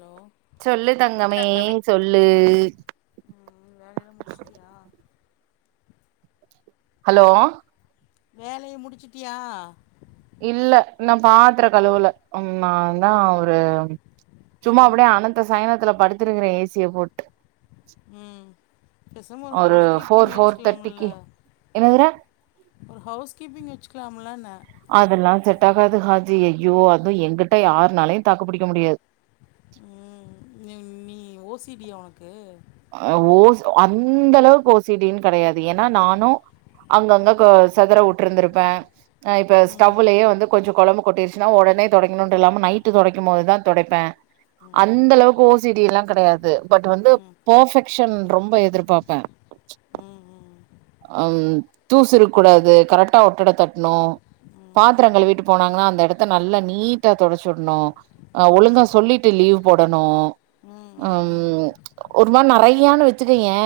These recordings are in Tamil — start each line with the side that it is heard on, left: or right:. left: ஹலோ
right: சொல்லு தங்கமே சொல்லு
left: ம்ம் வேலயெல்லா முடிச்ட்டியா
right: ஹலோ
left: வேலையே முடிச்சிட்டியா
right: இல்ல இன்னு பாத்ற கழுவுல அன் நான் தா அவ்ரு சும்மா
left: ம்
right: அப்டே அனந்த சய்னத்துல படுத்துருக்கிறே ஏசிய போட்
left: ம் பேசாம ஒரு ஹவ்ஸ் கீப்பிங்
right: ஃபோர் ஃபோர் தேர்ட்டிக்கு
left: வெச்க்கலாம்முல்லே
right: என்னதுடா
left: ஒரு ஹவ்ஸ் கீப்பிங் வெச்சுக்லாம்முலான
right: அதெல்லா செட் ஆகாது ஹாஜி ஐயோ அது எங்கிட்ட யார்னாலையு தாக்கு புடிக்க முடியாத்
left: ம் ந்யும் நி ஓசிடியா உனக்கு
right: அ ஓஸ் அந்தளவ்க் ஓசிடின் கடையாது ஏன்னா நானு அங்கங்க கொ செதர வுட்ருந்திருப்பே ஆ இப்ப
left: ம்
right: ஸ்டவ்வுலயே வந்து கொஞ்ச கொழம்பு கொட்டிர்ச்சுன்னா ஒடனே தொடைக்கணுன்டு இல்லாம நைட்டு தொடைக்கும்போது‌தா தொடைப்பே
left: ம்
right: அந்தளவுக்கு ஓசிடில்லா கெடையாது பட் வந்து
left: ம்
right: பெர்ஃபெக்சன் ரொம்ப எதிர்பாப்பே ம்ச்
left: ம் ம்
right: அம் தூசு இருக் கூடாது கரெக்டா ஒட்டட தட்ணு
left: ம்
right: பாத்திரங் கழிவீட்டு போனாங்கன்னா அந்த எடத்த நல்லா நீட்டா தொடச்சிட்ணு ஆ
left: ம்
right: ஒழுங்க சொல்லிட்டு லீவ் போடணு
left: ம் ம் ம்
right: ஒரு மாரி நெறையான்னு வெச்சுகயே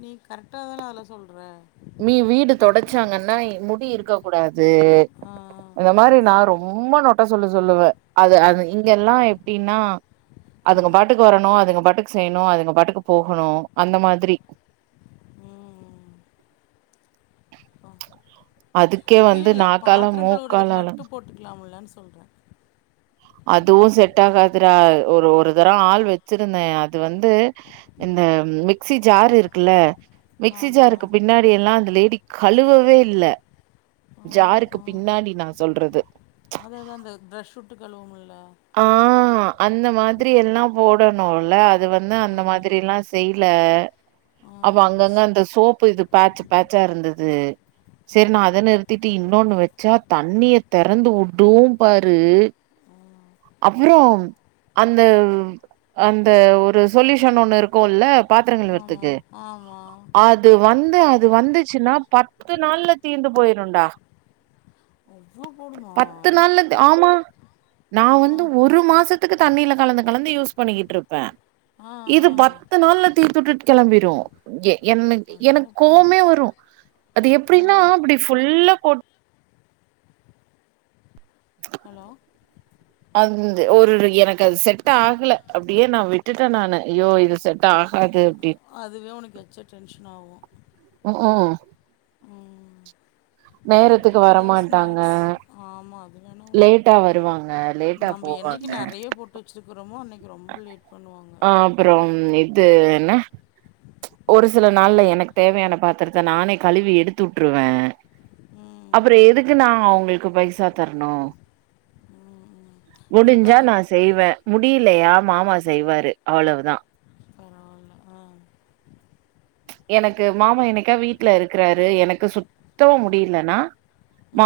left: நீ கரெக்டா தானே அதுல்ல சொல்ற
right: வீ வீடு தொடச்சாங்கன்னா இ முடி இருக்க கூடாது
left: ஆ
right: இந்த மாரி நா ரொம் ரொம்ப நொட்டா சொல்லு சொல்லுவே அது அது இங்கெல்லா எப்டின்னா
left: ஆ
right: அதுங்க பாட்டுக் வரணு அதுங்க பாட்டுக்கு செய்யணு அதுங்க பாட்டுக்கு போகணு அந்த மாதிரி
left: ம்
right: அதுக்கே வந்து
left: இல்லல்ல
right: நாக்கால
left: பாத்திரங் கழுவுறதுக்கு
right: மூக்காலால
left: மட்டு போட்டுக்கலாம்லன்னு சொல்றே
right: அதுவு செட் ஆகாதுரா ஒரு ஒரு தடவ ஆள் வெச்சிருந்தே அது வந்து இந்த மிக்சி ஜார் இருக்குல்ல மிக்சி
left: ஆமா
right: ஜாருக்கு பின்னாடி எல்லா அந்த லேடி கழுவவே இல்ல
left: ஆ
right: ஜாருக்கு பின்னாடி நா சொல்றது
left: அதா அதா இந்த பிரஷ் வுட்டு கழுவுவோம்ல்லா
right: ஆ அந்த மாதிரி எல்லா போடணுல அது வந்து அந்த மாதிரி
left: ஆமாம்
right: எல்லாஸ் செய்ட்ல
left: ஆ
right: அப்ப அங்கங்க அந்த சோப்பு இது பேச்சு பேச்சா இருந்தது
left: ஆ
right: செரி நா அத நிறுத்திட்டு இன்னொன்னு வச்சா தண்ணிய திறந்து வுடு பாரு
left: ஆ
right: அப்றோ அந்த அந்த ஒரு சொல்யூஷன் ஒண்ணு இருக்குல்ல பாத்ரோ கழுவுறத்துக்கு
left: ஆமாம் ஆமாம்
right: ஆத் அது வந்து அது வந்துச்சுன்னா பத்து நாள்ல தீந்து போயிருன்டா
left: அவ்வளோ போடுமா
right: பத்து நாள்ல த் ஆமா நா
left: ஆ
right: வந்து ஒரு மாசத்துக்கு தண்ணீல கலந்து கலந்து யூஸ் பண்ணிக்கிட்ருப்பே
left: ஆ ஆ
right: இது பத்து நாள்ல தீத்துட்டுட் கெளம்பிரு எ எனக் எனக்கு
left: அடேயப்பா
right: கோவமே வரு அது
left: ஆ
right: எப்டின்னா
left: ஆ.
right: அப்டி ஃபுல்லா கொட்
left: ஹலோ
right: அந்து ஓரிரு எனக்கு அது செட் ஆகல அப்டியே நா விட்டுட்டே நானு அய்யோ இது செட் டாகாது அப்டின்
left: அதுவே உனக்கு எச்சா டென்ஷன் ஆவு
right: ம்ம்
left: ம்
right: நேரத்துக்கு
left: குட்டிக்கு ஏதாவ்
right: வரமாட்டாங்க
left: ஸ்நாக்ஸ் ஆமா அது வேணா ஒண்ணு
right: லேட்டா வருவாங்க லேட்டா
left: நம்ப என்னைக்கு
right: போவாங்க
left: நெறைய போட் டு வச்சிருக்கிறோமோ அன்னைக்கு ரொம்ப லேட் பண்ணுவாங்க
right: ஆ அப்புறோ இது என்ன ம்ச் ஒரு சில நாள்ல எனக்கு தேவையான பாத்திரத்த நானே கழுவி எடுத்துட்ருவே அப்புறோ
left: ம்
right: எதுக்கு நா அவுங்களுக்கு பைசா தரணு
left: ம் ம் ம்ச்
right: முடிஞ்சா நா செய்வே முடியிலையா மாமா செய்வாரு அவ்வளவுதா
left: பரவால்ல ஆ
right: எனக்கு மாமா என்னைக்கா வீட்ல இருக்குறாரு எனக்கு சுத்தமா முடியிலனா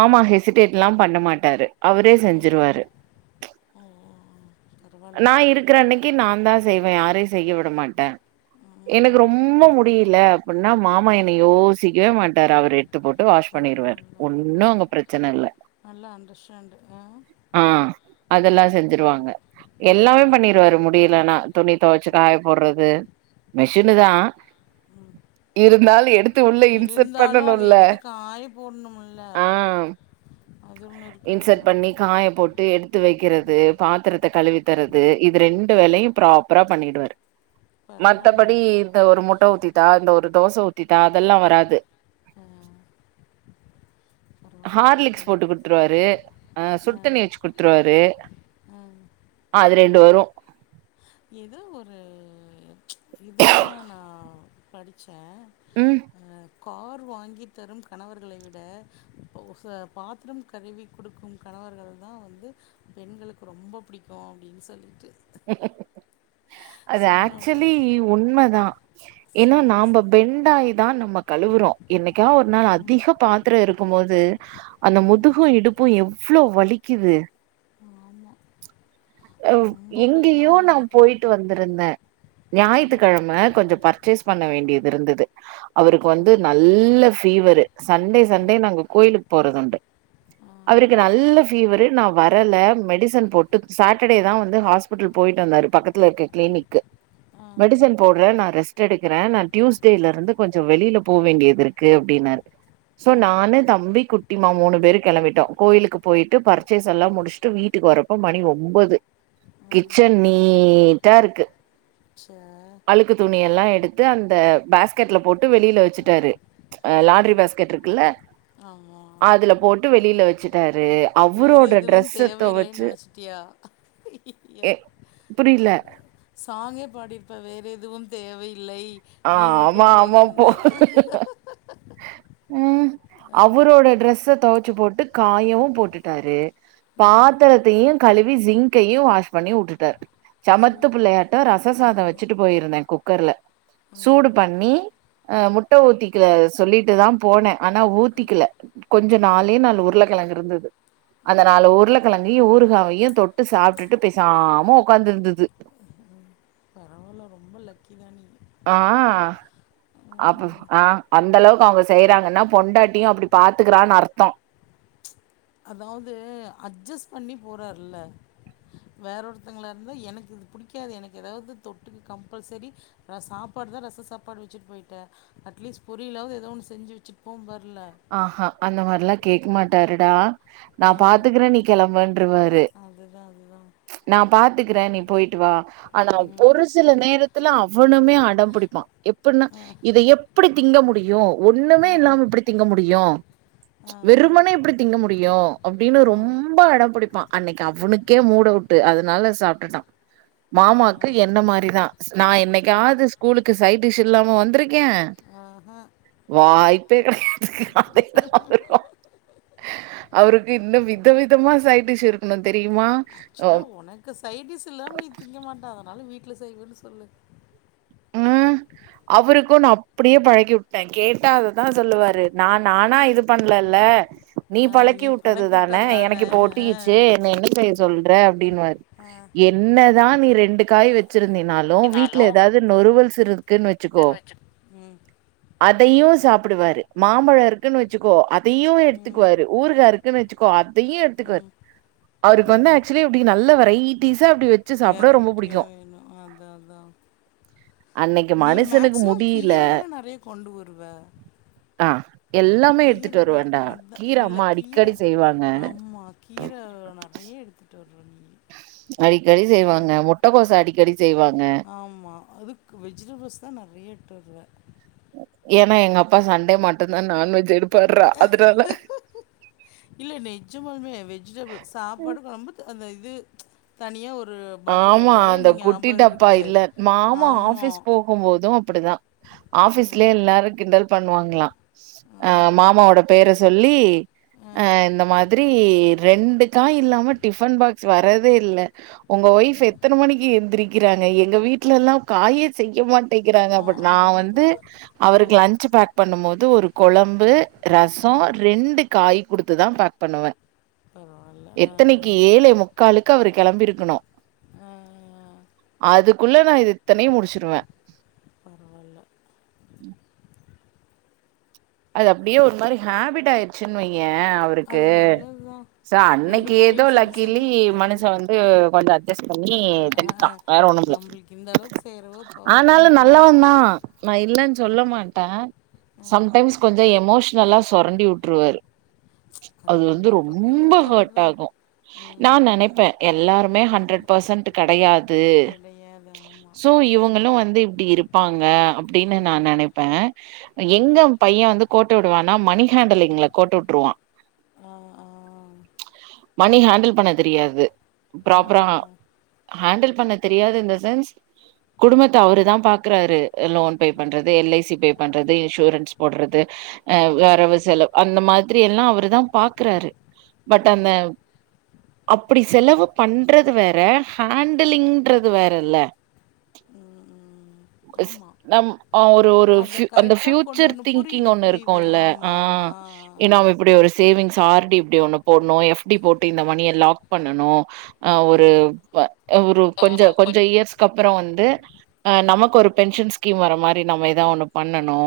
left: ம்
right: ஹெசிடேட்லா பண்ண மாட்டாரு அவரே
left: ம்
right: செஞ்சுருவாரு
left: ஓ ஓ ஓ
right: ம்ச்
left: பரவாயில்ல
right: நா இருக் குற அன்னைக்கு நா தா செய்வே யாரையு செய்ய விட மாட்டே எனக்கு
left: ம்
right: ரொம்ப முட் முடில அப்டின்னா மாமா என்ன யோசிக்கவே மாட்டாரு அவரு எத்து போட்டு வாஷ் பண்ணிருவாரு
left: பரவாயில்ல
right: ஒன்னு
left: பரவாயில்ல
right: அங்க பிரச்சன இல்ல
left: நல்ல அண்டர்ஸ்டாண்டு ஆ
right: ஆ அதெல்லா செஞ்சுருவாங்க எல்லாமே
left: ம்
right: பண்ணிருவாரு முடியலனா துணி தொவச்சு காய போடுறது மிஷினு தா இருந்தாலு எடுத்
left: இருந்தாலு அத எடுத்து காய போட்ணுமுல்ல
right: ஆ
left: அது ஒண்ணு இருக்குதுல்ல
right: இன்சர்ட் பண்ணி காய போட்டு எடுத்து வைக்கிறது பாத்திரத்த கழுவி தரது இது ரெண்டு வேலையு ப்ராப்பரா பண்ணிடுவாரு
left: பரவாயில்ல
right: மத்தபடி
left: அது
right: இந்த ஒரு முட்ட ஊத்தித்தா இந்த ஒரு தோச ஊத் தித்தா அதெல்லா வராது
left: ஆ பரவாயில்ல
right: ஹார்லிக்ஸ்
left: பரவாயில்ல
right: போட்டு குடுத்துருவாரு அ சுடுத்தண்ணி வச்சு குடுத்துருவாரு
left: அ
right: அது ரெண்டு வரு
left: ஏதோ ஒரு இதுல தா நா படிச்ச
right: ம்
left: ஆ கார் வாங்கி தரும் கணவர்களை விட ப ஹ பாத்தரம் கழுவி குடுக்கு கணவர்கள் தா வந்து பெண்களுக்கு ரொம்ப பிடிக்கு அப்டின்னு சொல்லிட்டு
right: அது
left: சொன்ன
right: ஆக்சுவலி
left: உடனே
right: உண்மதா ஏனா
left: சீரியஸா
right: நாம்ப பெண்டாயி தா நம்ப கழுவுறோ என்னைக்கா ஒரு நாள்
left: ஆமா
right: அதிக பாத்திரோ இருக்கும் போது அந்த
left: ம்
right: முதுகு இடுப் பு எவ்ளோ வலிக்குது
left: ஆமா
right: அ
left: ரொம்ப பெயின்
right: எங்கேயோ
left: ஆகும்
right: நா
left: எனக்குலாம்
right: போயிட்டு வந் திருந்த
left: ஆ
right: ஞாயித்துக்கெழம கொஞ்சோ பர்ச்சேஸ் பண்ண வேண்டியது இருந்துது அவருக்கு
left: ஆ
right: வந்து நல்ல ஃபீவரு சண்டே
left: ஆ
right: சண்டே நாங்க கோயிலுக்கு போறதுண்டு அவருக்கு நல்ல ஃபீவரு நா வரல மெடிசன் போட்டு சாட்டர்டே தா வந்து ஹாஸ்பிட்டல் போயிட்டு வந்தாரு பக்கத்துல இருக்க கிளினிக்கு
left: ஆ ஆ
right: மெடிசன் போடுற நா ரெஸ்ட் எடுக்குற நா டியூஸ்ட்டேலருந்து கொஞ்சோ வெளியில போ வேண்டியது இருக்கு அப்டின்னாரு சோ
left: ஆ
right: நானு தம்பி குட் டிம்மா மூணு பேரு கெளம்பிட்டோ கோயிலுக்கு போயிட்டு பர்ச்சேஸ் எல்லாம் முடிச்சுட்டு வீட்டுக்கு வரப்ப மணி ஒம்போது
left: ஆ
right: கிச்சன் நீட்டா இருக்கு
left: ச்ச
right: அழுக்கு துணியெல்லா எடுத்து அந்த பேஸ்க்கெட்ல போட்டு வெளியில வச்சுட்டாரு அ
left: ஆ
right: லாண்ட்ரி பேஸ்க்கெட் இருக்குல்ல
left: ஆமா
right: அதுல போட்டு வெளியில வச்சுட்டாரு
left: வேற
right: அவுரோட
left: எதுவும்
right: ட்ரெஸ்ஸ
left: தேவையில்லைன்னு
right: தொவச்சு
left: [unintelligible]
right: எ புரியல
left: சாங்கே பாடிருப்ப வேறெதுவும் தேவையில்லை
right: ஆ
left: நீ
right: ஆமா
left: மட்டும்
right: ஆமா போ
left: போதும்னு
right: ம்
left: ஆ,
right: அவரோட ட்ரெஸ்ஸ தொவச்சு போட்டு காயவு போட்டுட்டாரு
left: ம்
right: பாத்தரத்தையு கழுவி ஸிங்க்கையு வாஷ் பண்ணி உட்டுடாரு சமத்து
left: சூப்பர்
right: புள்ளையாட்டோ ரச சாதோ
left: ஆமாம்
right: வச்சுட்டு போயிருந்த குக்கர்ல
left: ம்
right: சூடு பண்ணி அ முட்ட ஊத்திக்கள அத சொல்லிட்டு தா போனே ஆனா ஊத்திக்கல கொஞ்சோ
left: ம்
right: நாலே நாலு உருளக்கெழங்கு இருந்தது அந்த நாலு உருளகெழங்கையு ஊறுகாவையு தொட்டு சாப்டுட்டு பெசாம ஒக்காந்து இருந்தது
left: பரவால்ல ரொம்ப லக்கி தா நீ
right: ஆ அப்ப ஆ அந்தளவுக்கு அவுங்க செய்றாங்கனா பொண்டாட்டியு அப்டி பாத்துக்கிறானு அர்த்தோ
left: அதாவுது அட்ஜஸ்ட் பண்ணி போறார்ல வேற ஒருத்தங்களா இருந்தா எனக்கு இது புடிக்காது எனக்கு எதாவது தொட்டுக்க கம்பல்சரி நா சாப்பாடு தா ரச சாப்பாடு வச்சுட்டு போயிட்ட அட்லீஸ்ட் பொரியலாவது ஏதோ ஒன்னு செஞ்சு வச்சுட்டு போ வர்ல
right: ஆஹா அந்த மாரிலா கேக்க மாட்டாருடா நா
left: ஆ
right: பாத்துக்கிறே நீ கெளம்புன்றுவாரு
left: அதுதா அதுதா
right: நா பாத்துக்கிறே நீ போயிட்டு வா ஆனா
left: ம்
right: ஒரு சில நேரத்துல அவனுமே அடோ பிடிப்பா எப்போனா
left: ஆ
right: இத எப்டி திங்க முடியு ஒண்ணுமே
left: ஆ
right: இல்லாம இப்டி திங்க முடியு
left: ஆ
right: வெறுமனே எப்டி திங்க முடியு அப்டினு
left: ஆ
right: ரொம்ப அடம் பிடிப்பா அன்னைக்கி அவனுக்கே மூடவுட்டு அதுனால சாப்டுட்டா
left: ஆ ஆ
right: மாமாக்கு
left: ஆ
right: என்ன மாரிதா ஸ் நா
left: ம்
right: என்னைக்காது ஸ்கூலுக்கு சைட்டிஷ் இல்லாம வந்துருக்கே
left: ஆஹ
right: வாய்ப்பே கெடை [inaudible] த்து அவருக்கு இன்னு வித விதமா சைடிஸ் இருக்கணு தெரியுமா அ
left: ஆக்சுவலா உனக்கு சைடிஸ் இல்லாம நீ திங்க மாட்ட அதனால வீட்ல செய்வேனு சொல்லு
right: ம் அவருக்கு நா அப்டியே பழக்கி உட்டே கேட்ட அததா சொல்லுவாரு நா நானா இது பண்ணலல்ல நீ பழக்கி உட்டது தான எனக்கு இப்ப ஒட்டிகிச்சு என்ன என்ன செய்ய சொல்ற அப்டினுவாரு
left: அ
right: என்னதா நீ ரெண்டு காய் வச்சிருந்தீனாலு வீட்ல
left: என்னாலும்
right: ஏதாவுது து நொறுவோல்ஸ் இருக்குன் வச்சுக்கோ அதையு சாப்பிடுவாரு மாம்பழோ இருக்குனு வச்சுக்கோ அதையு
left: ம்
right: எடுத்துக்குவாரு ஊறுகா இரு க்குனு வச்சுக்கோ அதையு எடுத்துக்குவாரு
left: ம்
right: அவருக்கு வந்து
left: ம்
right: ஆக்சுவலி இப்டி நல்ல வெரைட்டீஸ்ஸா அப்டி வச்சு சாப்ட ரொம்ப புடிக்கு
left: என்ன ஆந் அதா அதா
right: அன்னைக்கு
left: நீ
right: மனுஷனுக்கு
left: மேக்சிமம்
right: முடியில
left: கீர தான நறைய கொண்டு வருவ
right: அ எல்லாமே
left: கீர
right: எடுத்துட்டு
left: தா
right: வருவேண்டா
left: அதா
right: கீர
left: இல்ல
right: அம்மா
left: கீர
right: அடிக்கடி செய்வாங்க
left: ஆமா கீர நறைய எடுத்துட்டு வருவ நீ
right: அடிக்கடி
left: கீ
right: செய்வாங்க முட்டக்கோஸ் அடிக்கடி செய்வாங்க
left: ஆமா அதுக் கு வெஜிடபுள்ஸ் தா நறைய எடுத்துட்டு வருவ
right: ஏனா எங்க அப்பா சன்டே மட்டுதா நான்வெஜ் எடுப்பார்றா அதுனால
left: இல்ல நெஜமாலுமே வெஜிடபிள் சாப்பாடு கொழம்பு த அந்த இது தனியா ஒரு பாக்ஸ்சு ட்ரே
right: ஆமா
left: நல்லா
right: அந்த
left: இன்னு
right: குட்டி
left: ஞாபகருக்கு ஆமா
right: போம் போது அப்டிதா
left: ம்
right: ஆஃபிஸ்லயே எல்லாரு கிண்டல் பண்ணுவாங்களா அ
left: ம்
right: மாமாவோட பேர சொல்லி அ
left: ம்
right: இந்த மாரி ரெண்டுக்காய் இல்லாம டிஃபன் பாக்ஸ் வர்தே இல்ல உங்க ஒய்ஃப்
left: ம்
right: எத்தன மணிக்கி எந்திரிக்கிறாங்க எங்க வீட்லல்லா காயே செய்ய மாட் டிக்கிறாங்க
left: ஆ
right: அப்பட் நா வந்து
left: ஆமா
right: அவருக்கு லன்சு பேக் பண்ணும் மோது ஒரு கொழம்பு
left: ஆ
right: ரசோ ரெண்டு காய் குடுத்துதா பேக் பண்ணுவ
left: பரவாயில்ல ஆ
right: எத்தனைக்கி
left: ஆ
right: ஏழே முக்காலுக்கு அவரு கிளம்பிருக்கணு
left: ஆ ஆ ஆ
right: அதுக்குள்ள நா இது இத்தனையு முடிச்சிருவ
left: பரவால்ல
right: அது அப்டியே ஒரு மாரி ஹாபிட் ஆயிருச்சுன்வையே
left: அது நல்லதுதா
right: சோ அன்னைக்கு ஏதோ லக்கீலி மனுஷ வந்து கொஞ்சோ அட்ஜஸ்ட் பண்ணி
left: பரவாயில்ல ஆ ஆ
right: தின்டா வேற ஒண்ணும்ல
left: நம்மளுக்கு இந்த அளவுக்கு செய்கிறவோ பாவம்
right: ஆனாலு
left: இன்னைக்கு ஒன்று
right: நல்லவந்தா நா இல்லன்னு சொல்ல மாட்ட சம்டைம்ஸ் கொஞ்சோ எமோஷ்னலா சொரண்டி உட்ருவாரு அது வந்து
left: எல்லா பக்கம்
right: ரொம்போ
left: இருக்கிறது
right: ஹட்
left: தான்
right: ஆகு
left: ம்
right: நா
left: ம்
right: நெனைப்ப எல்லாருமே ஹண்ரட் பர்சன்ட் கெடயாது
left: கிடையாது ஆமாம்
right: ஸோ இவங்களூ வந்து இப்டி இருப்பாங்க அப்டின்னு நா
left: ம்
right: நெனைப் ப்ப
left: ம்
right: எங்க பைய வந்து கோட்ட விடுவானா மணி ஹேண்டிலிங்ல கோட்ட உட்ருவா
left: ஆ ஆ
right: மணி ஹேண்டில் பண்ண தெரியாது
left: ஆ
right: ப்ராப்பரா
left: ஆ
right: ஹேண்டில் பண்ண தெரியாது இந்த சென்ஸ் குடும்பத்த அவரு தா பாக்கறாரு லோன் பே பண்றது எல் ஐ சி பே பண்றது இன்சூரன்ஸ் போட்றது அ வரவு செலவு அந்த மாதிரி எல்லா அவருதா பாக்குறாரு பட்
left: ம்
right: அந்த அப்பிடி செலவு பண்றது வேற ஹேண்டிலிங்ன்றது வேற இல்ல
left: ம் ம்
right: ச்
left: ஆமாம்
right: நம் ஒரு ஒரு
left: அதை
right: ஃப்யூ அந்த
left: கரெக்டாக கொண்டு
right: ஃபியூச்சர்
left: வரணும்
right: திங்கிங்
left: புரியுது
right: ஒண்ணு
left: புரியுது
right: இருக்கூல்ல ஆ
left: ஆமாம்
right: ஏன்னா
left: ஆமாம்
right: அவ இப் ப்டி ஒரு சேவிங்ஸ் ஆர்டி இப்டி ஒண்ணு போட்ணு எஃப்டி போட்டு இந்த மணிய லாக் பண்ணனு ஆ ஒரு இப்ப ஒரு
left: ஆ
right: கொஞ்சு
left: கொ-
right: கொஞ்சு இயர்ஸ்க்கப்புறோ வந்து ஆ நமக்கு ஒரு பென்ஷன் ஸ்கீம் வர மாரி நம்ம ஏதோ ஒண்ணு பண்ணனு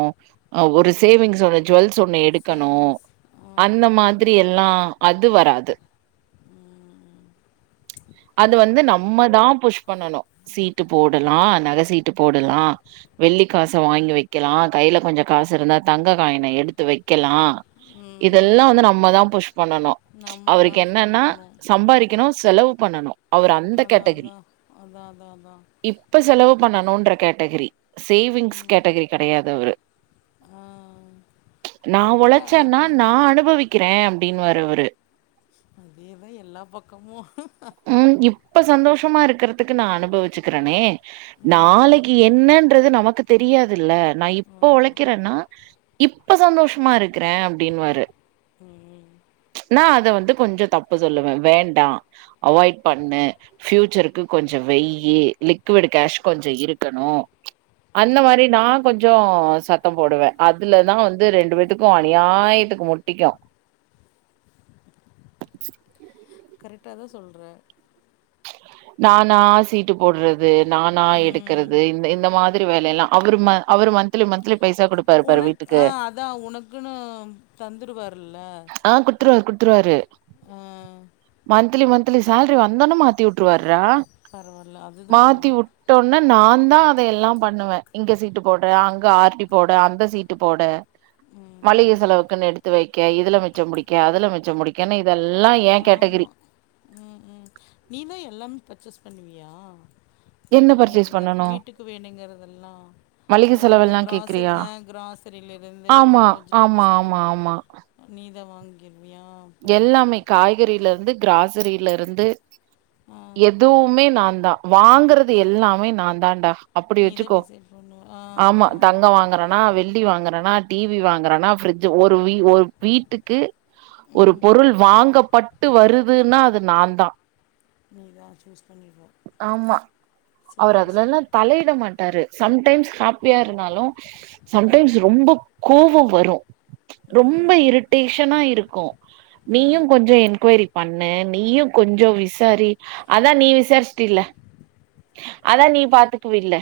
right: ஒரு
left: ம்
right: சேவிங்ஸ் ஒன்னு ஜுவல்ஸ் ஒண்ணு எடுக்கண
left: சேவிங்ஸ்
right: அந்த
left: ம்,
right: மாதிரியெல்லா அது வராது
left: ஆ
right: அது வந்து நம்மதா புஷ் பண்ணணு சீட்டு போடலா நக சீட்டு போடலா வெள்ளி காச வாங்கி வெக்கலா கையில கொஞ்சோ காசு இருந்தா தங்க காயின எடுத்து வெக்கலா
left: ம்,
right: இதெல்லா
left: ம்.
right: வந்து நம்மதா புஷ் பண்ணணு.
left: நம்ம
right: அவருக்கு
left: தான்
right: என்னன்னா
left: சொல்லணும் ம்
right: சம்பாரிக்கணு செலவு பண்ணணு அவரு அந்த கேட்டகிரி
left: அதா அதா அதா
right: இப்ப செலவு பண்ணணூன்ற கேட்டகிரி சேவிங்ஸ்
left: ம்
right: கேட்டகரி கெடயாது அவரு நா
left: கரெக்டாக அதுக்கு
right: ஒழைச்சேன்னா
left: தான்
right: நா அனுபவிக்கிற அப்டீன்னுவாரு அவரு
left: அதேதா எல்லா பக்கமு
right: ம் இப்ப சந்தோஷமா இருக்கறதுக்கு நா அனுபவிச்சுக்கிறனே
left: ம்
right: நாளைக்கு என் ன்னன்றது நமக்கு தெரியாதுல்ல நா இப்ப
left: ஆமாம்
right: ஒழைக்கிறேன்னா இப்ப சந்தோஷமா இருக்கற அப்டீன்வாரு
left: ம் ம்
right: ம்ச் நா அத வந்து கொஞ்சோ தப்பு சொல்லுவ வேண்டா அவாய்ட் பண்ணு ஃபியூச்சருக்கு கொஞ்சோ வைய்யி லிக்விட் கேஷ் கொஞ்சோ இருக்கணு அந்த மாரி நா கொஞ்சோ அ சத்தம் போடுவ அதுலதா வந்து ரெண்டு பேத்துக்கும் அநியாயத்துக்கு முட்டிக்கும்
left: கரெக்டாதா சொல்ற
right: நானா சீட்டு போடுறது நானா எடுக்
left: ம்
right: குறது இந்த இந்த மாதிரி வேலையெல்லா அவரு அவரு மந்த்லி மந்த்லி பைசா குடுப்பாரு பாரு
left: உனக்
right: வீட்டுக்கு
left: ஆ அதான் உனக்குன்னு தந்துருவாருல
right: ஆ குடுத்துருவாரு குடுத்துருவாரு
left: ஆ
right: மந்திலி மந்த்லி சேலரி வந்தோன மாத்தி வுட்டுருவாரா
left: பரவாயில்ல அதுதான்
right: மாத்தி
left: வேணும்
right: வுட் டோன்ன நா தா அத எல்லா பண்ணுவே இங்க சீட்டு போட அங்க ஆர் டி போட அந்த சீட்டு போட
left: ம்
right: மளிகை
left: ம்
right: செலவுக்குன்னு எடுத்து வைக்க இதுல மிச்சோ புடிக்க அதுல மிச்சோ புடிக்கன்னு இதெல்லா ஏன் கேட்டகிரி
left: ஆமா ம் ம் நீதா எல்லாமே பர்ச்சேஸ் பண்ணுவியா
right: என்ன
left: வீட்டுக்கு
right: பர்ச்சேஸ்
left: வேணுங்கறது
right: பண்ணனு
left: வீட்டுக்கு வேணுங்குறதெல்லா
right: மளிகை
left: அதாவது
right: செலவெல்லா
left: கிராசரி
right: கேக்குறியா
left: ஆ கிராசரியில இருந்து வெஜ்
right: ஆமா ஆமா
left: வெஜிடபிள்ஸ்ல
right: ஆமா
left: இருந்து
right: ஆமா
left: நீதா வாங்குவியா
right: எல்லாமே காய்கறில இருந்து கிராசரியில இருந்து
left: ஆ
right: எதுவுமே நா தா வாங்குறது எல்லாமே நா தான்டா அப்புடி
left: நீதா
right: வச்சுக்கோ
left: டிசைட் பண்ணுவ ஆ ஆ
right: ஆமா தங்கோ வாங்குறனா வெள்ளி வாங்குற னா டிவி வாங்குறானா பிரிட்ஜ் ஒரு வீ ஒரு வீட்டுக்கு ஒரு
left: ம்
right: பொருள் வாங்கப்பட்டு வருதுன்னா அது நா தான்
left: நீதா சூஸ் பண்ணிக்கோ
right: ஆமா அவர் அதுலல்லா தலையிட மாட்டாரு சம் டைம்ஸ் ஹாப்பியா இருந்தாலு சம்
left: ம்
right: டைம்ஸ் ரொம்ப கோவம் வரு ரொம்போ
left: ம்
right: இரிட்டேஷனா இருக்கு நீயு
left: ம்
right: கொஞ்சோ என்கொயரி பண்ணு நீயு கொஞ்சோ விசாரி அதான் நீ விசாரிச்சுட்டில்ல அதா நீ பாத்துக்குவில